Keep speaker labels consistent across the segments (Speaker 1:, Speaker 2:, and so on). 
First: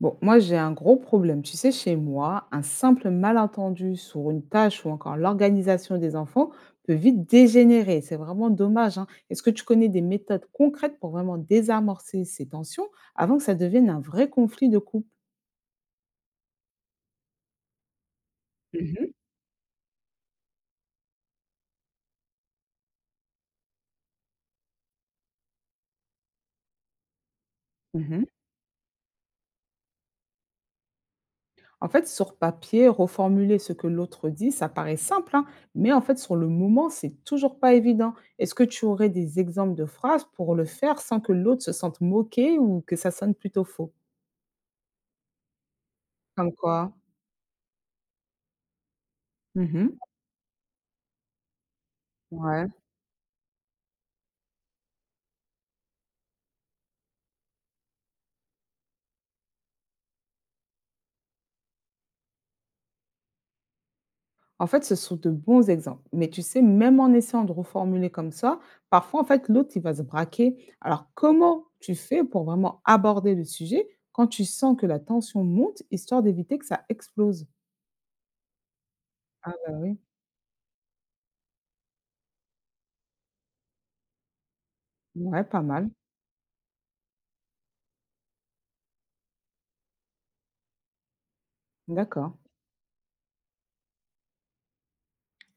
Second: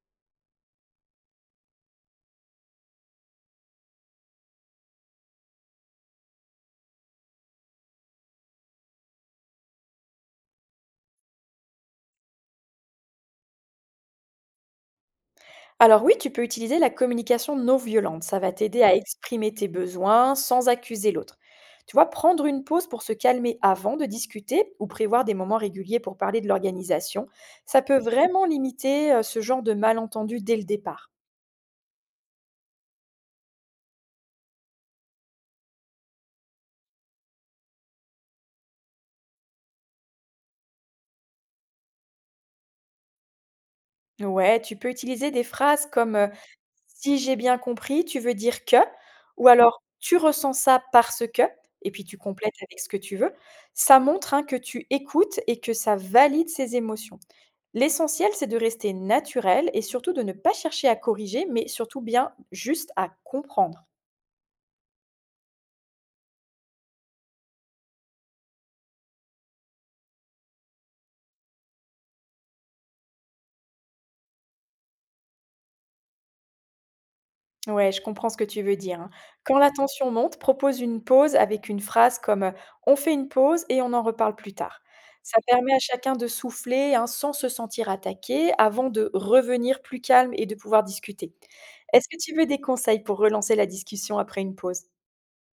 Speaker 1: Bon, moi j'ai un gros problème. Tu sais, chez moi, un simple malentendu sur une tâche ou encore l'organisation des enfants peut vite dégénérer. C'est vraiment dommage, hein. Est-ce que tu connais des méthodes concrètes pour vraiment désamorcer ces tensions avant que ça devienne un vrai conflit de couple?
Speaker 2: Alors oui, tu peux utiliser la communication non violente. Ça va t'aider à, ouais,
Speaker 1: Mhm.
Speaker 2: exprimer tes besoins sans accuser l'autre. Tu vois, prendre une pause pour se calmer avant de discuter ou prévoir des moments réguliers pour parler de l'organisation, ça peut, ok,
Speaker 1: Mhm.
Speaker 2: vraiment limiter ce genre de malentendu dès le départ.
Speaker 1: En fait, sur papier, reformuler ce que l'autre dit, ça paraît simple, hein, mais en fait, sur le moment, c'est toujours pas évident. Est-ce que tu aurais des exemples de phrases pour le faire sans que l'autre se sente moqué ou que ça sonne plutôt faux?
Speaker 2: Ouais, tu peux utiliser des phrases comme
Speaker 1: Comme quoi?
Speaker 2: si j'ai bien compris, tu veux dire que, ou alors
Speaker 1: Mmh.
Speaker 2: tu ressens ça parce que, et puis tu complètes
Speaker 1: Ouais.
Speaker 2: avec ce que tu veux. Ça montre, hein, que tu écoutes et que ça valide ses émotions. L'essentiel, c'est de rester naturel et surtout de ne pas chercher à corriger, mais surtout bien juste à comprendre.
Speaker 1: En fait, ce sont de bons exemples. Mais tu sais, même en essayant de reformuler comme ça, parfois, en fait, l'autre, il va se braquer. Alors, comment tu fais pour vraiment aborder le sujet quand tu sens que la tension monte, histoire d'éviter que ça explose?
Speaker 2: Ouais, je comprends ce que tu veux dire, hein.
Speaker 1: Ah
Speaker 2: Quand la
Speaker 1: bah oui.
Speaker 2: tension monte, propose une pause avec une phrase comme, «On fait une pause et on en reparle plus tard». Ça
Speaker 1: Ouais, pas
Speaker 2: permet à
Speaker 1: mal.
Speaker 2: chacun de souffler, hein, sans se sentir attaqué, avant de revenir plus calme et de pouvoir discuter. Est-ce que
Speaker 1: D'accord.
Speaker 2: tu veux des conseils pour relancer la discussion après une pause?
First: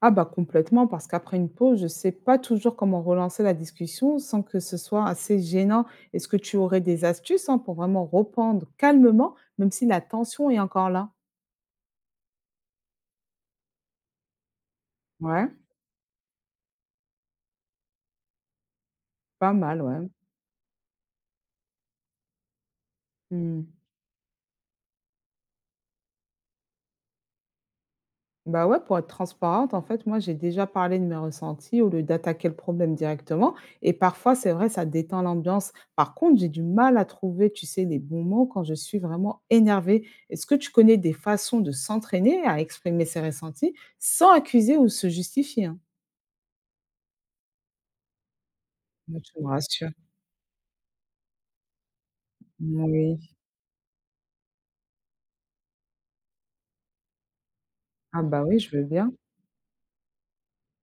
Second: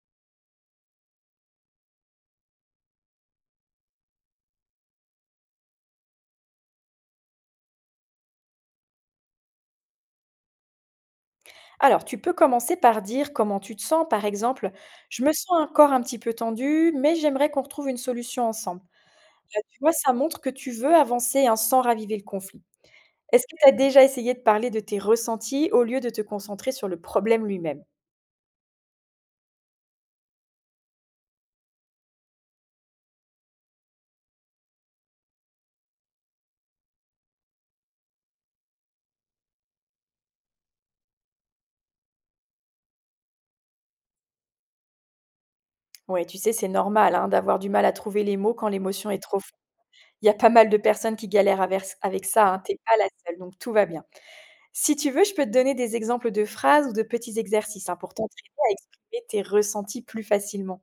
Speaker 1: Ah bah complètement, parce qu'après une pause, je ne sais pas toujours comment relancer la discussion sans que ce soit assez gênant. Est-ce que tu aurais des astuces, hein, pour vraiment reprendre calmement, même si la tension est encore là?
Speaker 2: Alors, tu peux commencer par dire comment tu te sens, par exemple, je me
Speaker 1: Ouais,
Speaker 2: sens encore un petit peu tendu, mais j'aimerais qu'on retrouve une solution ensemble.
Speaker 1: pas
Speaker 2: Là, tu
Speaker 1: mal,
Speaker 2: vois,
Speaker 1: ouais.
Speaker 2: ça montre que tu veux avancer, hein, sans raviver le conflit. Est-ce que
Speaker 1: Mmh.
Speaker 2: tu as déjà essayé de parler de tes ressentis au lieu de te concentrer sur le problème lui-même?
Speaker 1: Bah, ouais, pour être transparente, en fait, moi, j'ai déjà parlé de mes ressentis au lieu d'attaquer le problème directement. Et parfois, c'est vrai, ça détend l'ambiance. Par contre, j'ai du mal à trouver, tu sais, les bons mots quand je suis vraiment énervée. Est-ce que tu connais des façons de s'entraîner à exprimer ses ressentis sans accuser ou se justifier, hein?
Speaker 2: Oui, tu sais, c'est normal, hein, d'avoir du mal à trouver les mots quand l'émotion est
Speaker 1: Moi,
Speaker 2: trop
Speaker 1: tu me
Speaker 2: forte.
Speaker 1: rassures.
Speaker 2: Il y a pas mal de personnes qui galèrent avec ça, hein, t'es pas la
Speaker 1: Oui.
Speaker 2: seule, donc tout va bien. Si tu veux, je peux te donner des exemples de phrases ou de petits exercices, hein, pour
Speaker 1: Ah bah
Speaker 2: t'entraîner
Speaker 1: oui,
Speaker 2: à
Speaker 1: je veux bien.
Speaker 2: exprimer tes ressentis plus facilement.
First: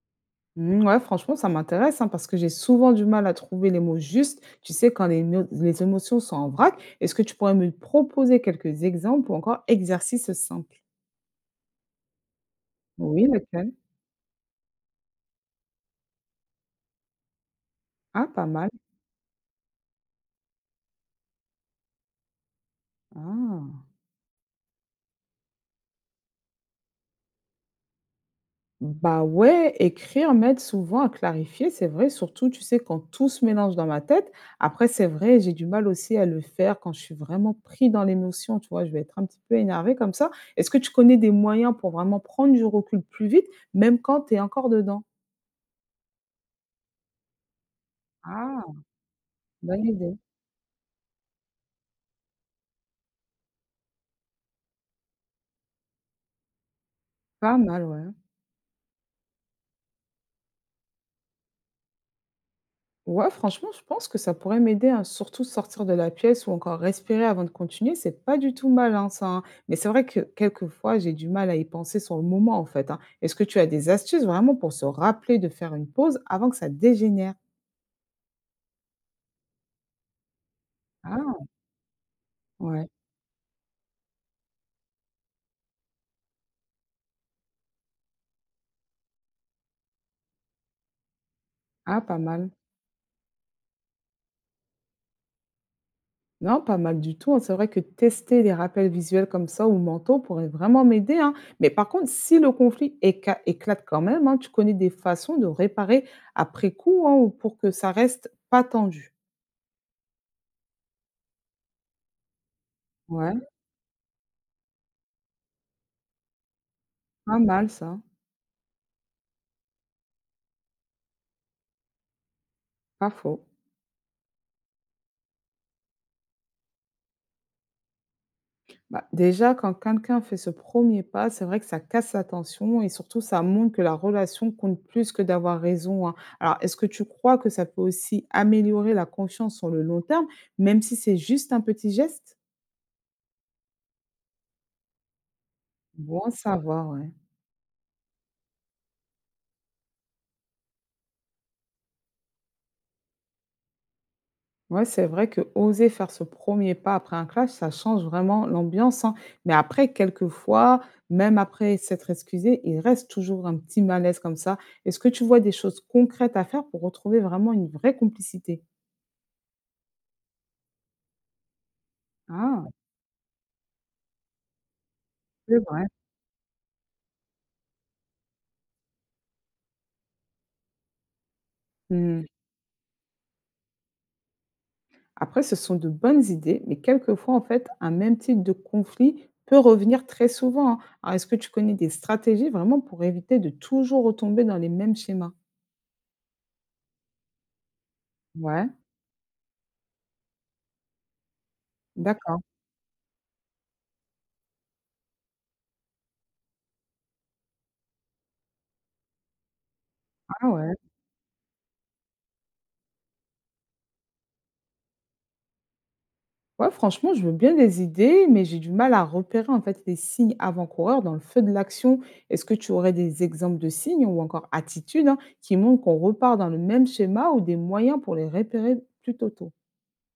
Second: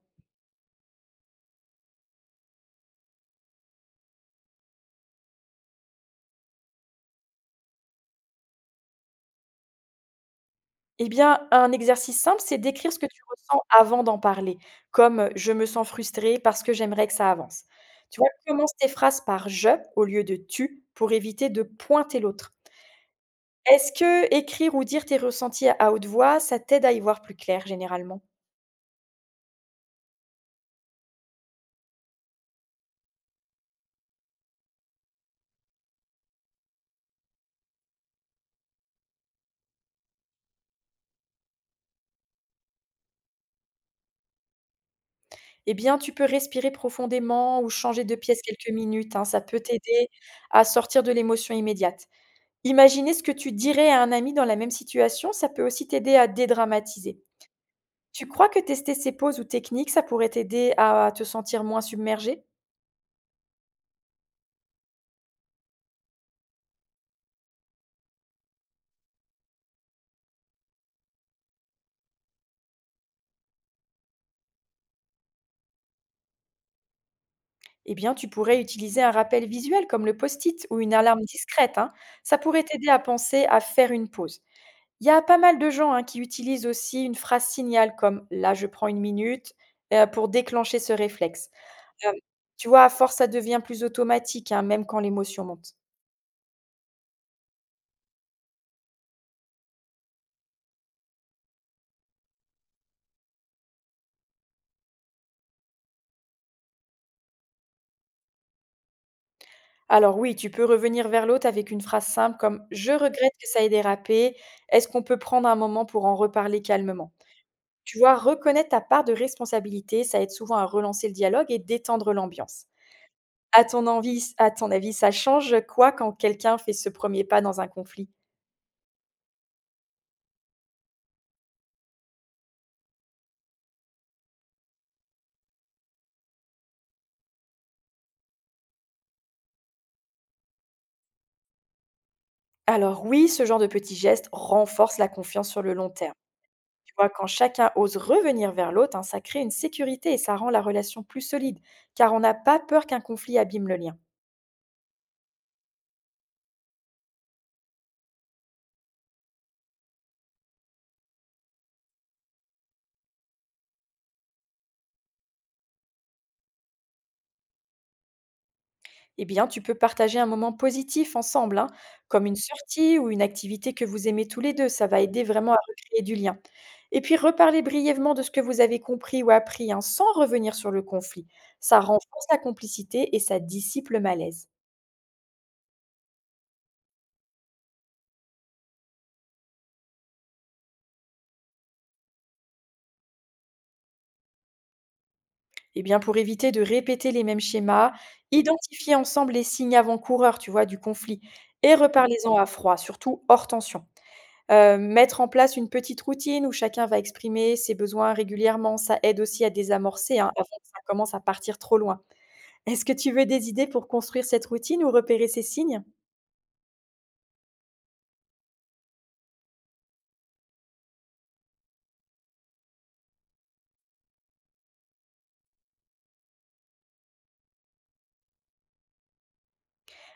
Speaker 1: Mmh, ouais, franchement, ça m'intéresse, hein, parce que j'ai souvent du mal à trouver les mots justes, tu sais, quand les, les émotions sont en vrac. Est-ce que tu pourrais me proposer quelques exemples ou encore exercices simples?
Speaker 2: Eh bien, un exercice simple, c'est d'écrire ce que tu
Speaker 1: Oui,
Speaker 2: ressens
Speaker 1: lequel?
Speaker 2: avant d'en parler, comme, «Je me sens frustré parce que j'aimerais que ça avance». Tu
Speaker 1: Ah,
Speaker 2: vois?
Speaker 1: pas mal.
Speaker 2: Commence tes phrases par «je» au lieu de «tu» pour éviter de pointer l'autre.
Speaker 1: Ah.
Speaker 2: Est-ce que écrire ou dire tes ressentis à haute voix, ça t'aide à y voir plus clair généralement?
Speaker 1: Bah ouais, écrire m'aide souvent à clarifier, c'est vrai, surtout, tu sais, quand tout se mélange dans ma tête. Après, c'est vrai, j'ai du mal aussi à le faire quand je suis vraiment pris dans l'émotion, tu vois, je vais être un petit peu énervée comme ça. Est-ce que tu connais des moyens pour vraiment prendre du recul plus vite, même quand tu es encore dedans?
Speaker 2: Eh bien, tu peux respirer profondément ou changer de pièce quelques
Speaker 1: Ah!
Speaker 2: minutes, hein, ça peut
Speaker 1: Bonne
Speaker 2: t'aider
Speaker 1: idée.
Speaker 2: à sortir de l'émotion immédiate. Imaginer ce que tu dirais à un ami dans la même situation, ça peut aussi t'aider à dédramatiser.
Speaker 1: Pas mal, ouais.
Speaker 2: Tu crois que tester ces pauses ou techniques, ça pourrait t'aider à te sentir moins submergé?
Speaker 1: Ouais, franchement, je pense que ça pourrait m'aider à surtout sortir de la pièce ou encore respirer avant de continuer. C'est pas du tout malin, ça, hein. Mais c'est vrai que quelquefois, j'ai du mal à y penser sur le moment, en fait, hein. Est-ce que tu as des astuces vraiment pour se rappeler de faire une pause avant que ça dégénère?
Speaker 2: Eh bien, tu pourrais utiliser un rappel visuel comme le post-it ou une alarme
Speaker 1: Ah!
Speaker 2: discrète, hein. Ça pourrait
Speaker 1: Ouais.
Speaker 2: t'aider à penser à faire une pause. Il y a pas mal de gens, hein, qui utilisent aussi une phrase signal comme là, je prends une minute pour déclencher ce réflexe.
Speaker 1: Ah,
Speaker 2: Hem,
Speaker 1: pas mal.
Speaker 2: tu vois, à force, ça devient plus automatique, hein, même quand l'émotion monte.
Speaker 1: Non, pas mal du tout, hein. C'est vrai que tester des rappels visuels comme ça ou mentaux pourrait vraiment m'aider, hein. Mais par contre, si le conflit éclate quand même, hein, tu connais des façons de réparer après coup, hein, ou pour que ça reste pas tendu.
Speaker 2: Alors oui, tu peux revenir vers l'autre avec une phrase simple comme: «Je regrette
Speaker 1: Ouais,
Speaker 2: que ça ait dérapé. Est-ce qu'on peut prendre un moment pour en reparler calmement?»
Speaker 1: pas mal ça,
Speaker 2: Tu vois, reconnaître ta part de responsabilité, ça aide souvent à relancer le dialogue et détendre l'ambiance.
Speaker 1: pas faux.
Speaker 2: À ton avis, ça change quoi quand quelqu'un fait ce premier pas dans un conflit?
Speaker 1: Bah, déjà, quand quelqu'un fait ce premier pas, c'est vrai que ça casse la tension et surtout ça montre que la relation compte plus que d'avoir raison, hein. Alors, est-ce que tu crois que ça peut aussi améliorer la confiance sur le long terme, même si c'est juste un petit geste?
Speaker 2: Alors oui, ce genre de petits gestes renforce la confiance sur le long terme.
Speaker 1: Bon à savoir,
Speaker 2: Tu vois,
Speaker 1: ouais.
Speaker 2: quand chacun ose revenir vers l'autre, hein, ça crée une sécurité et ça rend la relation plus solide, car on n'a pas peur qu'un conflit abîme le lien.
Speaker 1: Ouais, c'est vrai que oser faire ce premier pas après un clash, ça change vraiment l'ambiance, hein. Mais après, quelquefois, même après s'être excusé, il reste toujours un petit malaise comme ça. Est-ce que tu vois des choses concrètes à faire pour retrouver vraiment une vraie complicité?
Speaker 2: Eh bien, tu peux partager un moment positif ensemble, hein, comme une
Speaker 1: Ah,
Speaker 2: sortie ou une activité que vous aimez tous les deux. Ça va aider vraiment à
Speaker 1: c'est vrai.
Speaker 2: recréer du lien. Et puis, reparler brièvement de ce que vous avez compris ou appris, hein, sans revenir sur le conflit. Ça renforce
Speaker 1: Mmh.
Speaker 2: la complicité et ça dissipe le malaise.
Speaker 1: Après, ce sont de bonnes idées, mais quelquefois, en fait, un même type de conflit peut revenir très souvent, hein. Alors, est-ce que tu connais des stratégies vraiment pour éviter de toujours retomber dans les mêmes schémas?
Speaker 2: Eh bien, pour éviter de répéter les mêmes schémas,
Speaker 1: Ouais,
Speaker 2: identifiez ensemble les signes avant-coureurs, tu vois, du conflit. Et reparlez-en
Speaker 1: d'accord.
Speaker 2: à froid, surtout hors tension. Mettre en place une petite routine où chacun va exprimer ses besoins régulièrement, ça aide aussi à désamorcer, hein, avant
Speaker 1: Ah
Speaker 2: que
Speaker 1: ouais.
Speaker 2: ça commence à partir trop loin. Est-ce que tu veux des idées pour construire cette routine ou repérer ces signes?
Speaker 1: Ouais, franchement, je veux bien des idées, mais j'ai du mal à repérer en fait les signes avant-coureurs dans le feu de l'action. Est-ce que tu aurais des exemples de signes ou encore attitudes, hein, qui montrent qu'on repart dans le même schéma ou des moyens pour les repérer plus tôt?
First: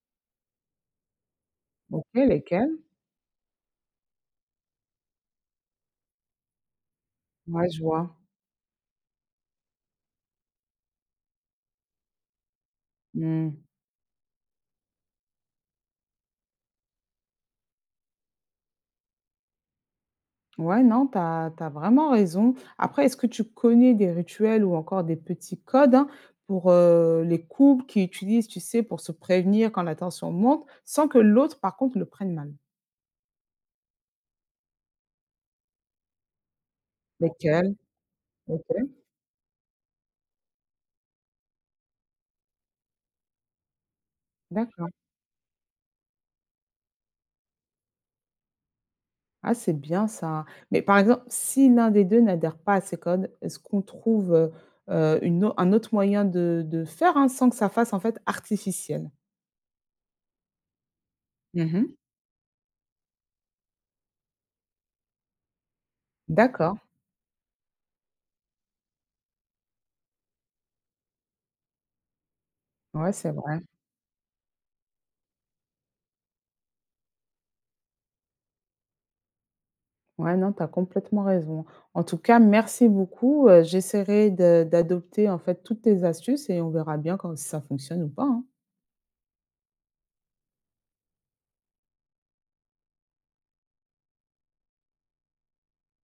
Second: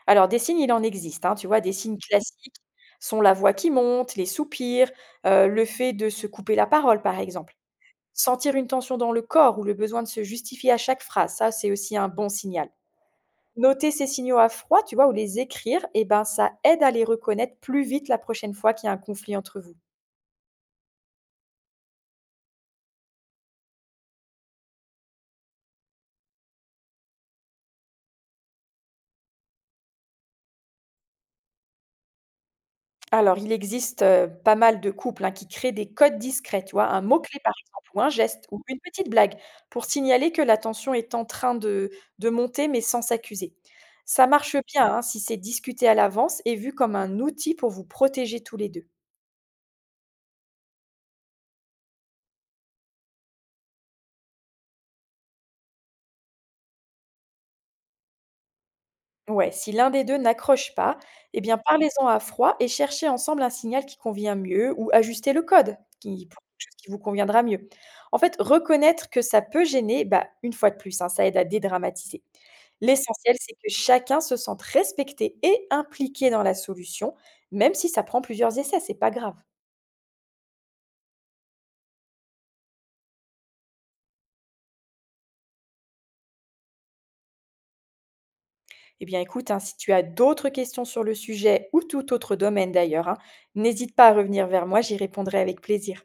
Speaker 2: Alors des signes, il en existe, hein, tu vois? Des signes
Speaker 1: Ok,
Speaker 2: classiques
Speaker 1: lesquels?
Speaker 2: sont la voix qui monte, les soupirs, le fait de se couper la parole, par exemple.
Speaker 1: Ouais, je vois.
Speaker 2: Sentir une tension dans le corps ou le besoin de se justifier à chaque phrase, ça, c'est aussi un bon signal.
Speaker 1: Hmm.
Speaker 2: Noter ces signaux à froid, tu vois, ou les écrire, eh ben, ça aide à les reconnaître plus vite la prochaine fois qu'il y a un conflit entre vous.
Speaker 1: Ouais, non, tu as vraiment raison. Après, est-ce que tu connais des rituels ou encore des petits codes, hein, pour les couples qui utilisent, tu sais, pour se prévenir quand la tension monte, sans que l'autre, par contre, le prenne mal?
Speaker 2: Alors, il existe pas mal de couples, hein, qui créent des codes discrets, tu vois, un mot-clé par
Speaker 1: Lesquels?
Speaker 2: exemple, ou un geste, ou
Speaker 1: Ok,
Speaker 2: une petite blague, pour signaler que la tension est en train de monter, mais sans s'accuser. Ça marche bien,
Speaker 1: d'accord.
Speaker 2: hein, si c'est discuté à l'avance et vu comme un outil pour vous protéger tous les deux.
Speaker 1: Ah, c'est bien ça. Mais par exemple, si l'un des 2 n'adhère pas à ces codes, est-ce qu'on trouve, une au un autre moyen de faire, hein, sans que ça fasse, en fait, artificiel?
Speaker 2: Ouais, si l'un des 2 n'accroche pas, eh bien
Speaker 1: Mmh.
Speaker 2: parlez-en à froid et cherchez ensemble un signal qui convient mieux ou ajustez le code qui pour quelque chose
Speaker 1: D'accord,
Speaker 2: qui vous conviendra mieux. En fait, reconnaître que ça peut gêner, bah, une fois de plus, hein, ça aide à dédramatiser.
Speaker 1: ouais, c'est
Speaker 2: L'essentiel, c'est
Speaker 1: vrai.
Speaker 2: que chacun se sente respecté et impliqué dans la solution, même si ça prend plusieurs essais, c'est pas grave.
Speaker 1: Ouais, non, tu as complètement raison. En tout cas, merci beaucoup, j'essaierai de d'adopter, en fait, toutes tes astuces et on verra bien quand si ça fonctionne ou pas, hein.
Speaker 2: Eh bien écoute, hein, si tu as d'autres questions sur le sujet ou tout autre domaine d'ailleurs, hein, n'hésite pas à revenir vers moi, j'y répondrai avec plaisir.